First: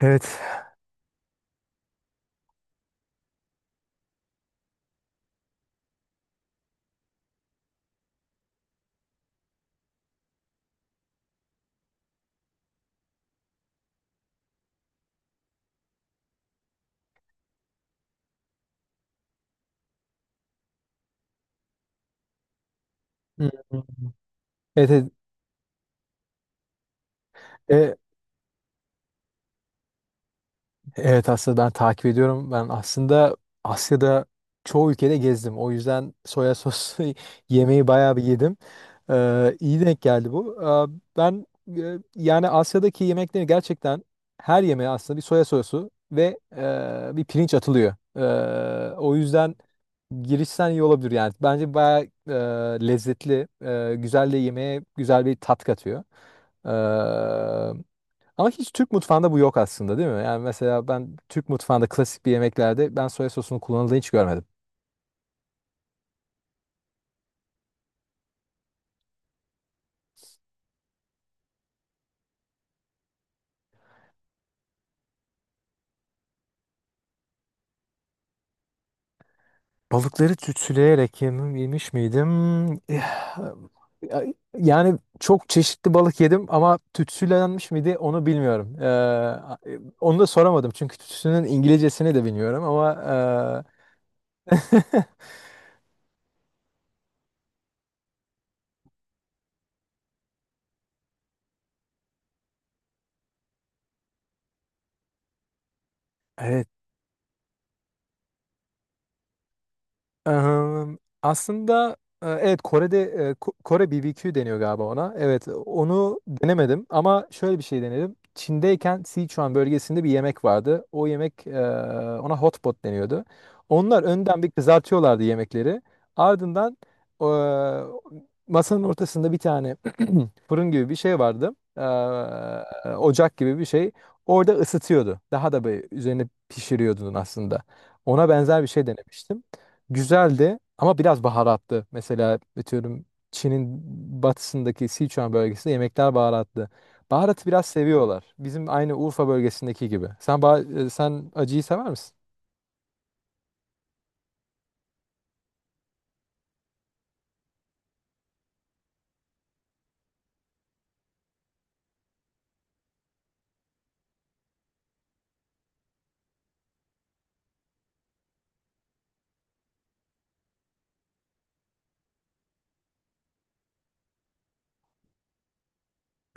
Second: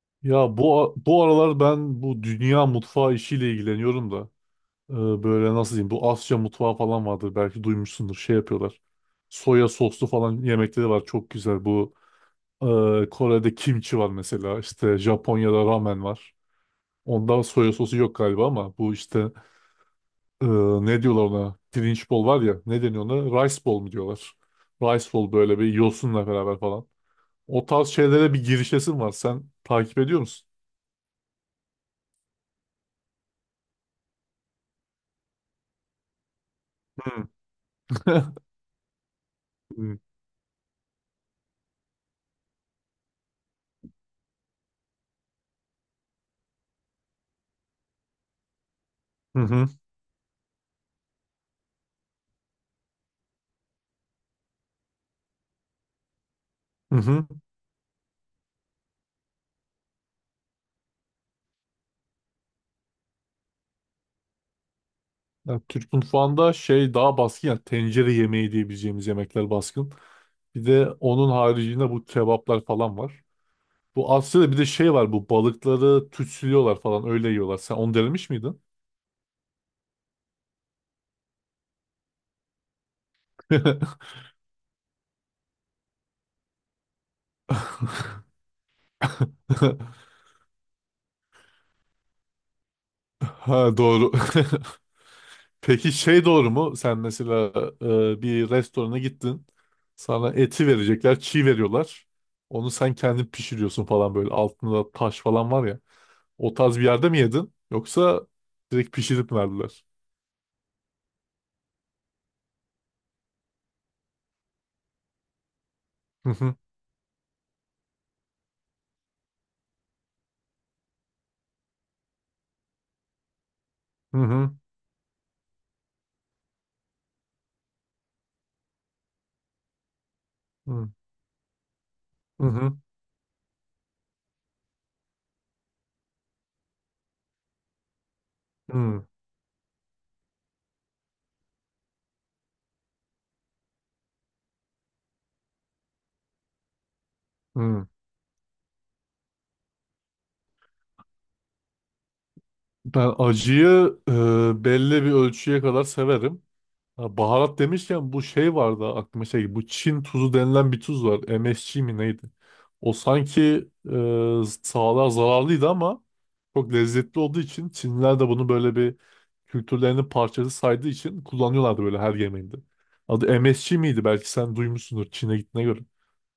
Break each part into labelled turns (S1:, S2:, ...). S1: Evet.
S2: Ya bu bu aralar ben bu dünya mutfağı işiyle ilgileniyorum da e, böyle nasıl diyeyim, bu Asya mutfağı falan vardır, belki duymuşsundur, şey yapıyorlar. Soya soslu falan yemekleri var, çok güzel bu Kore'de kimchi var mesela, işte Japonya'da ramen var. Onda soya sosu yok galiba ama bu işte e, ne diyorlar ona, pirinç bol var ya, ne deniyor ona,
S1: Hmm.
S2: rice bol mu diyorlar.
S1: Evet,
S2: Rice
S1: evet.
S2: bol, böyle bir yosunla beraber falan. O tarz
S1: E,
S2: şeylere bir girişesin var, sen takip ediyor musun?
S1: evet aslında ben takip ediyorum. Ben aslında Asya'da çoğu ülkede gezdim. O yüzden soya sosu
S2: Hı.
S1: yemeği bayağı bir yedim. İyi denk geldi bu. Ben, yani Asya'daki yemekleri gerçekten her yemeğe aslında bir soya sosu ve bir pirinç atılıyor. O
S2: Hı
S1: yüzden
S2: hı.
S1: girişten iyi olabilir yani. Bence bayağı e, lezzetli, güzel de yemeğe güzel bir tat katıyor. Ee,
S2: Hı hı.
S1: Ama hiç Türk mutfağında bu yok aslında değil mi? Yani mesela ben Türk mutfağında klasik bir yemeklerde ben soya sosunun kullanıldığını hiç görmedim.
S2: Ya Türk mutfağında şey daha baskın, ya tencere yemeği diyebileceğimiz yemekler baskın. Bir de onun haricinde bu kebaplar falan var. Bu Asya'da bir de şey var, bu balıkları tütsülüyorlar falan, öyle yiyorlar. Sen onu denemiş miydin?
S1: Balıkları tütsüleyerek yemiş miydim? Eh, Yani çok çeşitli balık yedim ama tütsülenmiş miydi onu bilmiyorum. Onu da soramadım çünkü tütsünün İngilizcesini de bilmiyorum ama
S2: Ha, doğru. Peki şey doğru mu? Sen mesela bir restorana gittin. Sana eti verecekler, çiğ veriyorlar. Onu sen kendin pişiriyorsun falan, böyle altında taş falan var ya. O
S1: evet
S2: tarz bir yerde mi yedin? Yoksa direkt pişirip mi verdiler?
S1: Ehm, aslında evet, Kore'de Kore BBQ deniyor galiba ona. Evet onu
S2: Hı hı,
S1: denemedim ama şöyle bir şey denedim. Çin'deyken Sichuan bölgesinde bir yemek vardı. O yemek ona hot pot deniyordu. Onlar
S2: hı
S1: önden bir
S2: hı,
S1: kızartıyorlardı yemekleri. Ardından e, masanın ortasında bir tane fırın gibi
S2: hı
S1: bir şey vardı.
S2: hı,
S1: Ocak gibi bir şey. Orada ısıtıyordu. Daha da böyle üzerine pişiriyordun aslında. Ona benzer bir şey
S2: hı
S1: denemiştim. Güzeldi ama biraz baharatlı. Mesela atıyorum Çin'in batısındaki Sichuan bölgesinde yemekler baharatlı. Baharatı biraz
S2: hı.
S1: seviyorlar. Bizim aynı Urfa bölgesindeki gibi. Sen acıyı sever misin?
S2: Ben acıyı belli bir ölçüye kadar severim. Ha, baharat demişken bu şey vardı aklıma, şey, bu Çin tuzu denilen bir tuz var. MSG mi neydi? O sanki sağlığa zararlıydı ama çok lezzetli olduğu için Çinliler de bunu, böyle bir kültürlerinin parçası saydığı için, kullanıyorlardı böyle her yemeğinde. Adı MSG miydi? Belki sen duymuşsundur Çin'e gittiğine göre.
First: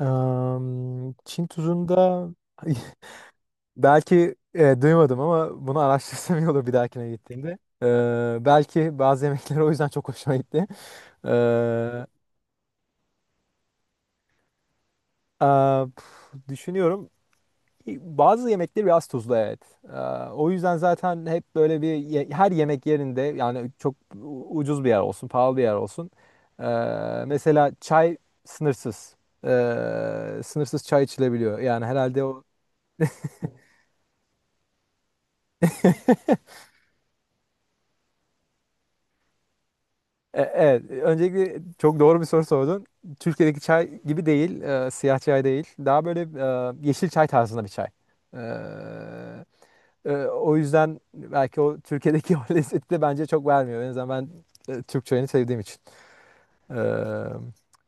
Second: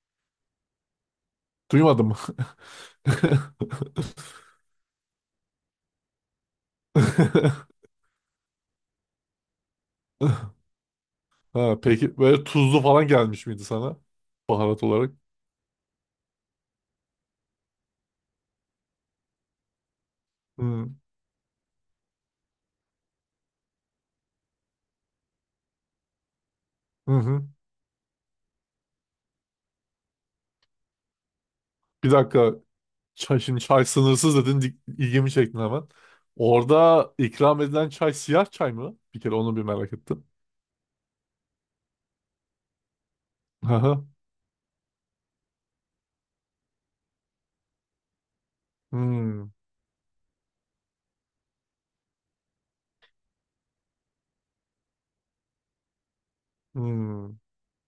S1: Çin
S2: Duymadım.
S1: tuzunda. Belki duymadım ama bunu araştırsam iyi olur bir dahakine gittiğimde. E, Belki bazı yemekler o yüzden çok hoşuma gitti.
S2: Ha,
S1: E,
S2: peki böyle tuzlu falan gelmiş miydi sana baharat olarak?
S1: düşünüyorum. Bazı yemekler biraz tuzlu, evet. E, O yüzden
S2: Hı
S1: zaten hep böyle her yemek yerinde yani çok ucuz bir yer olsun, pahalı bir yer olsun. E,
S2: hı. Hı.
S1: Mesela çay sınırsız. Sınırsız çay içilebiliyor. Yani
S2: Bir
S1: herhalde o...
S2: dakika. Çay, şimdi çay sınırsız dedin. İlgimi çektin hemen. Orada ikram edilen çay siyah çay mı? Bir kere onu bir merak ettim.
S1: Evet, öncelikle çok doğru bir soru sordun. Türkiye'deki
S2: Hı
S1: çay
S2: hı.
S1: gibi değil, siyah çay değil. Daha böyle yeşil çay tarzında bir çay. E,
S2: Hmm,
S1: O yüzden belki o Türkiye'deki o lezzeti de bence çok vermiyor. En azından ben Türk çayını sevdiğim için. E,
S2: hmm.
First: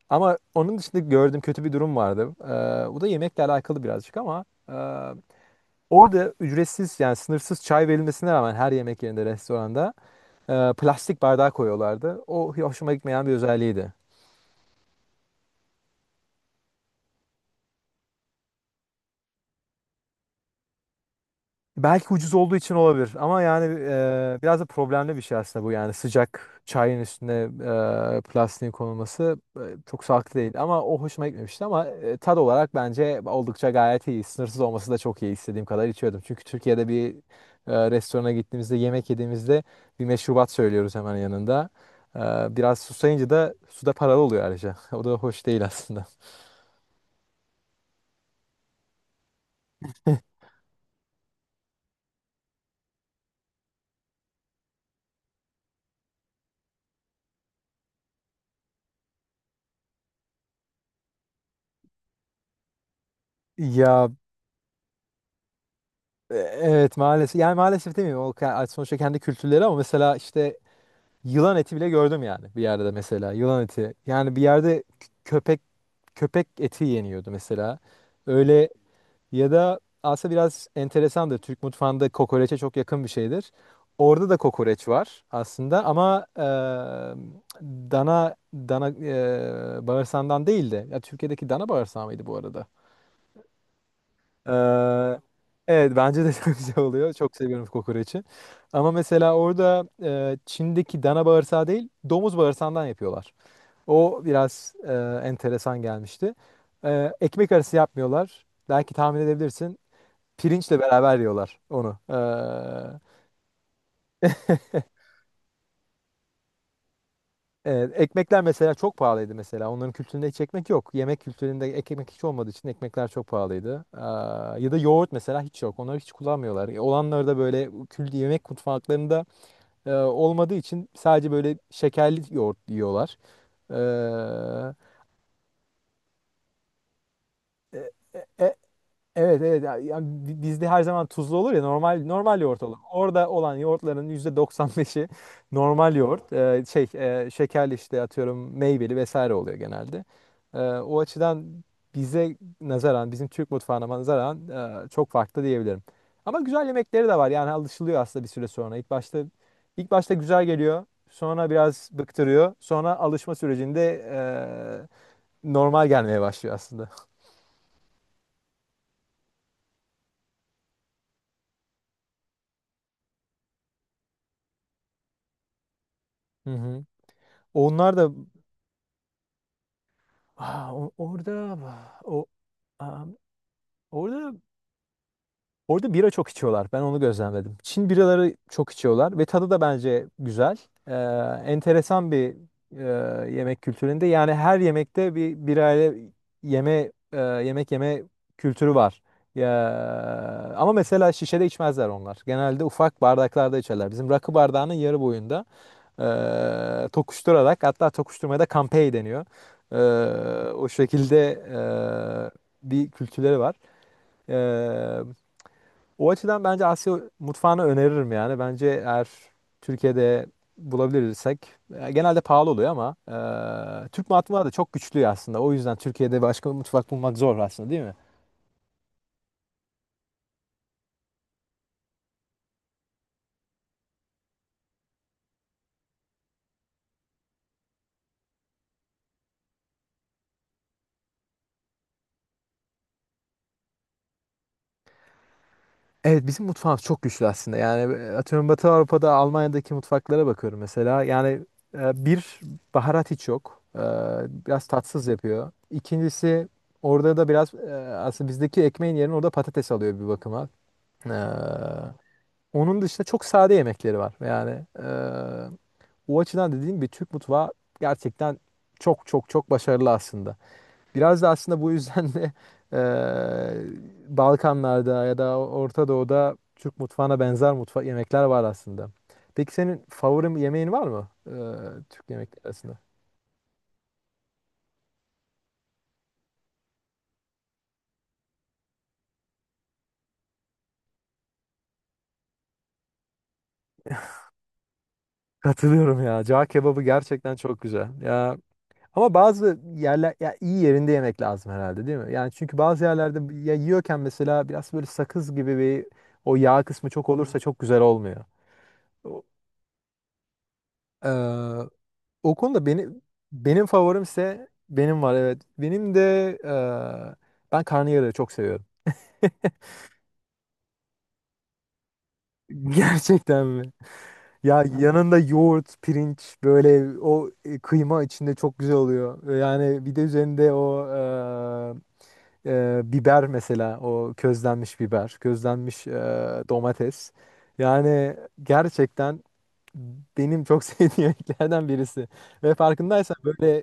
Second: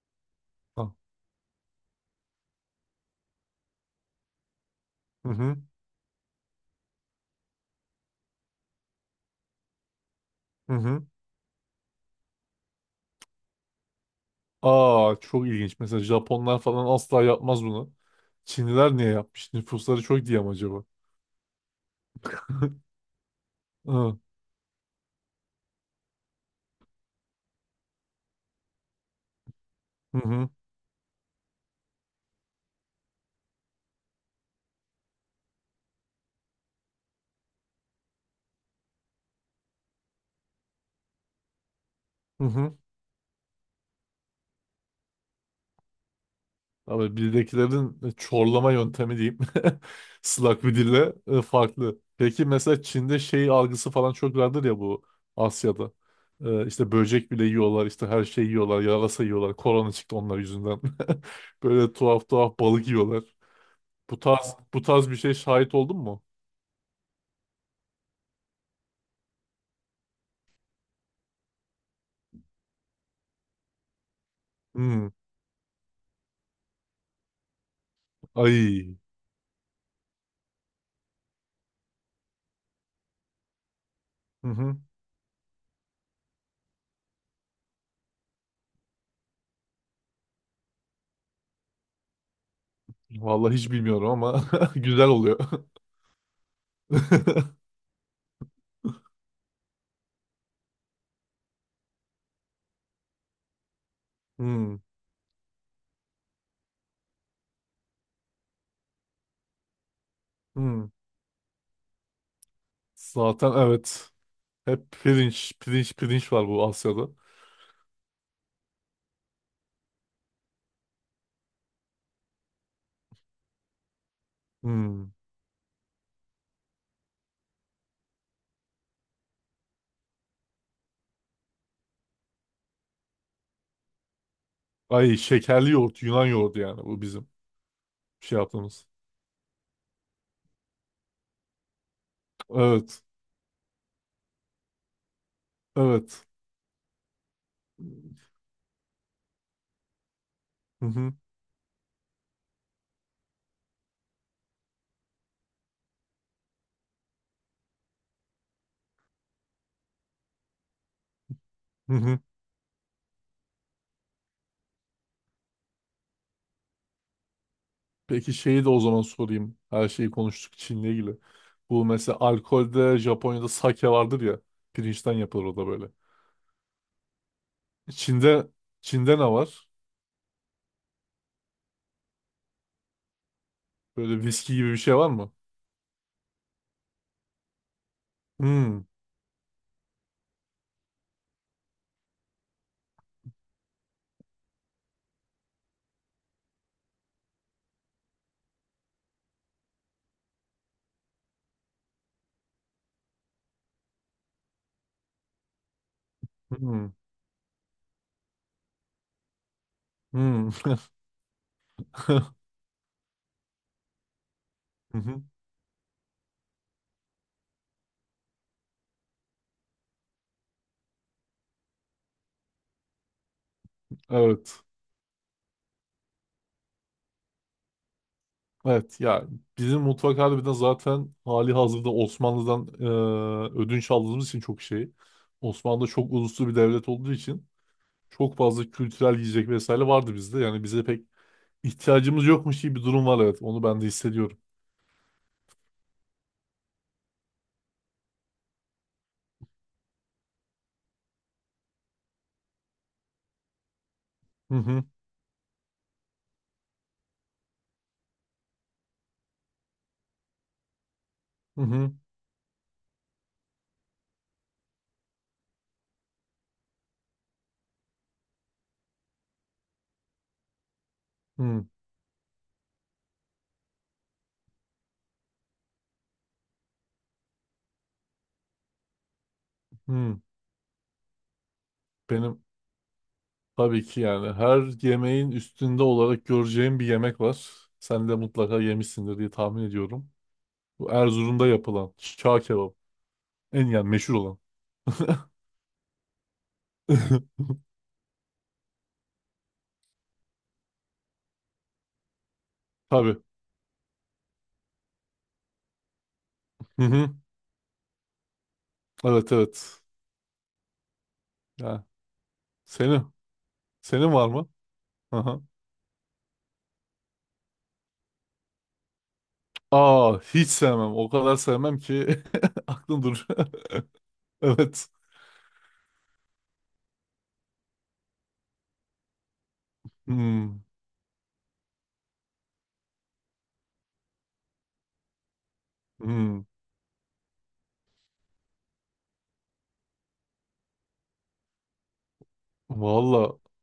S1: Ama onun
S2: Ha,
S1: dışında gördüğüm kötü bir durum vardı. Bu da yemekle alakalı birazcık ama
S2: hı hı.
S1: orada ücretsiz yani sınırsız çay verilmesine rağmen her yemek yerinde, restoranda
S2: Hı hı.
S1: plastik bardağı koyuyorlardı. O hoşuma gitmeyen bir özelliğiydi.
S2: Aa, çok ilginç. Mesela Japonlar falan asla yapmaz bunu. Çinliler niye yapmış? Nüfusları çok diye mi acaba?
S1: Belki ucuz olduğu için olabilir ama yani,
S2: Hı
S1: biraz da problemli bir şey aslında bu, yani sıcak çayın üstüne plastiğin konulması çok sağlıklı
S2: hı.
S1: değil ama o hoşuma gitmemişti ama tad olarak bence oldukça gayet iyi. Sınırsız olması da çok iyi, istediğim kadar içiyordum. Çünkü Türkiye'de bir restorana gittiğimizde, yemek yediğimizde bir meşrubat söylüyoruz hemen yanında. E,
S2: Hı hı.
S1: Biraz susayınca da su da paralı oluyor ayrıca. O da hoş değil aslında.
S2: Abi bizdekilerin çorlama yöntemi diyeyim. Slak bir dille farklı. Peki mesela Çin'de şey algısı falan çok vardır ya, bu Asya'da. E, işte böcek bile yiyorlar, işte her şeyi yiyorlar, yarasa yiyorlar. Korona çıktı onlar yüzünden. Böyle tuhaf tuhaf balık yiyorlar.
S1: Ya,
S2: Bu tarz, bu tarz bir şey şahit oldun mu?
S1: evet maalesef, yani maalesef demeyeyim, sonuçta kendi kültürleri ama mesela işte. Yılan eti bile gördüm, yani bir yerde mesela yılan eti. Yani bir yerde
S2: Hmm.
S1: köpek eti yeniyordu mesela. Öyle
S2: Ay.
S1: ya da aslında biraz enteresandır. Türk mutfağında kokoreçe çok yakın bir şeydir. Orada da
S2: Hı hı.
S1: kokoreç var aslında ama dana bağırsağından değil de ya Türkiye'deki dana bağırsağı mıydı bu arada?
S2: Vallahi hiç bilmiyorum ama güzel
S1: Eee,
S2: oluyor.
S1: evet, bence de çok güzel oluyor. Çok seviyorum kokoreçi. Ama mesela orada Çin'deki dana bağırsağı değil, domuz bağırsağından yapıyorlar. O biraz,
S2: Hmm.
S1: enteresan gelmişti. Ekmek arası yapmıyorlar. Belki tahmin edebilirsin. Pirinçle
S2: Hmm.
S1: beraber yiyorlar onu.
S2: Zaten evet. Hep pirinç, pirinç, pirinç var bu Asya'da.
S1: Evet, ekmekler mesela çok pahalıydı mesela. Onların kültüründe hiç ekmek yok. Yemek kültüründe ekmek hiç olmadığı için ekmekler çok pahalıydı. Ya da yoğurt
S2: Hmm.
S1: mesela hiç yok. Onları hiç kullanmıyorlar. Olanları da böyle kült yemek mutfaklarında olmadığı için sadece böyle şekerli yoğurt yiyorlar. Ee,
S2: Ay, şekerli yoğurt, Yunan yoğurdu yani, bu bizim
S1: e-
S2: şey
S1: e-
S2: yaptığımız.
S1: Evet, evet ya, ya bizde her zaman tuzlu olur ya, normal normal yoğurt olur.
S2: Evet,
S1: Orada olan yoğurtların %95'i normal
S2: evet.
S1: yoğurt. Şey, şekerli işte, atıyorum, meyveli vesaire oluyor genelde.
S2: Hı
S1: O
S2: hı,
S1: açıdan bize nazaran, bizim Türk mutfağına nazaran çok farklı diyebilirim. Ama güzel yemekleri de var, yani alışılıyor aslında bir süre sonra. İlk başta güzel geliyor. Sonra biraz
S2: hı hı.
S1: bıktırıyor. Sonra alışma sürecinde normal gelmeye başlıyor aslında.
S2: Peki şeyi de o zaman sorayım. Her şeyi konuştuk Çin'le ilgili. Bu mesela, alkolde Japonya'da sake vardır ya. Pirinçten yapılır o da böyle.
S1: Hı hı. Onlar da...
S2: Çin'de Çin'de ne var?
S1: Aa, o- orada o aa,
S2: Böyle
S1: orada
S2: viski gibi bir şey var mı?
S1: orada bira çok içiyorlar. Ben onu gözlemledim. Çin biraları çok
S2: Hmm.
S1: içiyorlar ve tadı da bence güzel. Ee, Enteresan bir yemek kültüründe. Yani her yemekte bir birayla yemek yeme kültürü var. Ya, ama mesela şişede içmezler onlar. Genelde ufak bardaklarda içerler. Bizim rakı bardağının yarı boyunda
S2: Hmm.
S1: tokuşturarak, hatta tokuşturmaya da kampey deniyor.
S2: Hmm.
S1: O şekilde
S2: Hı
S1: bir kültürleri var. E,
S2: hı.
S1: O açıdan bence Asya mutfağını öneririm yani. Bence eğer Türkiye'de bulabilirsek genelde pahalı oluyor ama Türk mutfağı da
S2: Evet.
S1: çok güçlü aslında. O yüzden Türkiye'de başka bir mutfak bulmak zor aslında, değil mi?
S2: Evet ya, bizim mutfak harbiden zaten hali hazırda Osmanlı'dan ödünç aldığımız için çok şey. Osmanlı çok uluslu bir devlet olduğu için çok fazla kültürel yiyecek vesaire vardı bizde. Yani bize pek ihtiyacımız yokmuş gibi bir durum var, evet. Onu ben de hissediyorum.
S1: Evet, bizim mutfağımız çok güçlü aslında. Yani atıyorum, Batı Avrupa'da Almanya'daki mutfaklara bakıyorum mesela. Yani bir baharat hiç yok.
S2: Hı
S1: Biraz
S2: hı,
S1: tatsız yapıyor. İkincisi, orada da biraz aslında bizdeki ekmeğin yerine orada patates alıyor bir bakıma. E,
S2: hı hı,
S1: Onun dışında çok sade yemekleri var. Yani o açıdan, dediğim gibi, Türk mutfağı gerçekten çok çok çok başarılı aslında. Biraz da aslında
S2: hı.
S1: bu yüzden de Balkanlarda ya da Orta Doğu'da Türk mutfağına benzer yemekler var aslında. Peki senin
S2: Hı.
S1: favori yemeğin var mı Türk
S2: Benim
S1: yemekleri arasında?
S2: tabii ki yani her yemeğin üstünde olarak göreceğim bir yemek var. Sen de mutlaka yemişsindir diye tahmin ediyorum. Bu Erzurum'da yapılan çağ kebabı. En yani meşhur olan.
S1: Katılıyorum ya. Cağ kebabı gerçekten çok güzel. Ya ama bazı yerler, ya iyi yerinde yemek lazım herhalde, değil mi? Yani çünkü bazı
S2: Tabii.
S1: yerlerde ya, yiyorken mesela biraz böyle sakız gibi bir, o yağ
S2: Hı
S1: kısmı çok
S2: hı.
S1: olursa çok güzel olmuyor. O-
S2: Evet, evet.
S1: Ee,
S2: Ya,
S1: O konuda benim
S2: senin.
S1: benim
S2: Senin var
S1: favorimse
S2: mı?
S1: benim var,
S2: Aha.
S1: evet. Benim de ben karnıyarığı çok seviyorum.
S2: Aa, hiç sevmem. O kadar sevmem ki aklım durur.
S1: Gerçekten mi? Ya,
S2: Evet.
S1: yanında yoğurt, pirinç, böyle o kıyma içinde çok güzel oluyor. Yani bir de üzerinde
S2: Hmm.
S1: o biber mesela, o közlenmiş biber, közlenmiş
S2: Hmm.
S1: domates. Yani gerçekten benim çok sevdiğim yemeklerden birisi. Ve farkındaysan
S2: Valla.
S1: böyle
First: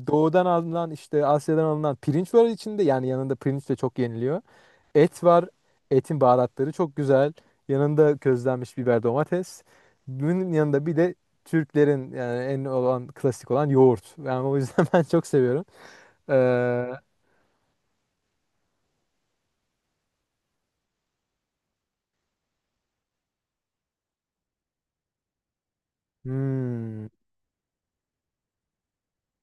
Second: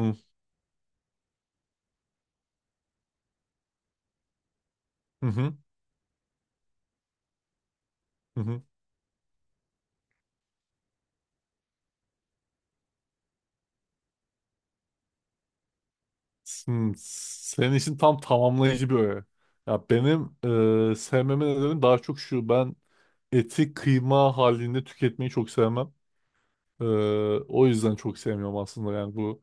S1: doğudan alınan, işte Asya'dan alınan pirinç var içinde. Yani yanında pirinç de çok yeniliyor. Et
S2: Hı
S1: var.
S2: hı.
S1: Etin baharatları çok güzel. Yanında
S2: Hı hı.
S1: közlenmiş biber, domates. Bunun yanında bir de Türklerin, yani en olan klasik olan yoğurt. Yani o yüzden ben çok seviyorum.
S2: Hmm.
S1: Ee,
S2: Senin için tam tamamlayıcı bir öğe. Ya benim sevmemin nedeni daha çok şu. Ben eti kıyma halinde tüketmeyi çok sevmem. E,
S1: hmm,
S2: o yüzden çok sevmiyorum aslında, yani bu,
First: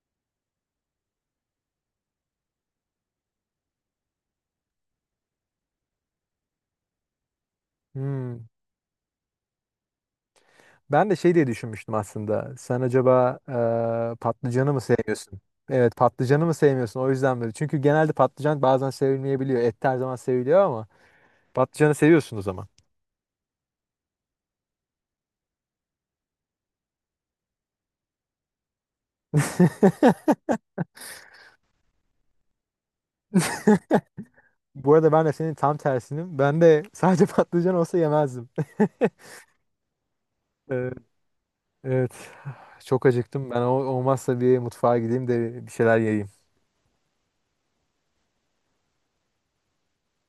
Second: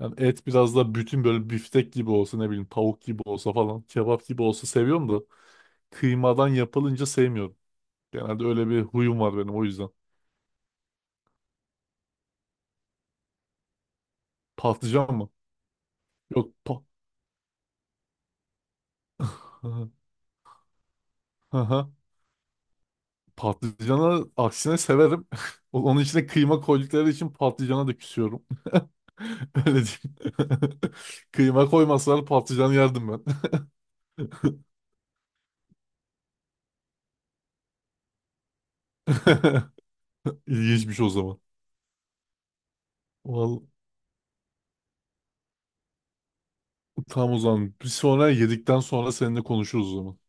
S2: yani et biraz da bütün, böyle biftek gibi olsa, ne bileyim tavuk gibi olsa falan, kebap gibi olsa seviyorum da kıymadan yapılınca sevmiyorum. Genelde
S1: hmm.
S2: öyle bir huyum var benim, o yüzden.
S1: Ben de şey diye düşünmüştüm aslında. Sen acaba patlıcanı mı
S2: Patlıcan mı?
S1: sevmiyorsun? Evet, patlıcanı
S2: Yok
S1: mı
S2: pa
S1: sevmiyorsun? O yüzden böyle. Çünkü genelde patlıcan bazen sevilmeyebiliyor. Et her zaman seviliyor ama
S2: Aha.
S1: patlıcanı seviyorsun o zaman.
S2: Patlıcanı aksine severim. Onun içine kıyma koydukları için patlıcana da küsüyorum. Öyle diyeyim. Kıyma koymasalar patlıcan yerdim ben.
S1: Bu arada ben de senin tam tersinim. Ben de sadece patlıcan olsa yemezdim. Ee,
S2: İlginçmiş o zaman.
S1: Evet. Çok acıktım. Ben
S2: Vallahi,
S1: olmazsa bir mutfağa gideyim de bir şeyler yiyeyim.
S2: tam o zaman. Bir sonra yedikten sonra seninle konuşuruz o zaman.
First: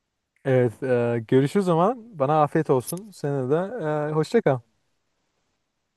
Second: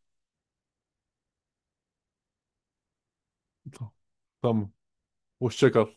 S1: Evet. Görüşürüz o zaman. Bana afiyet olsun. Sana da
S2: Tamam.
S1: hoşça kal.
S2: Tamam. Hoşça kal.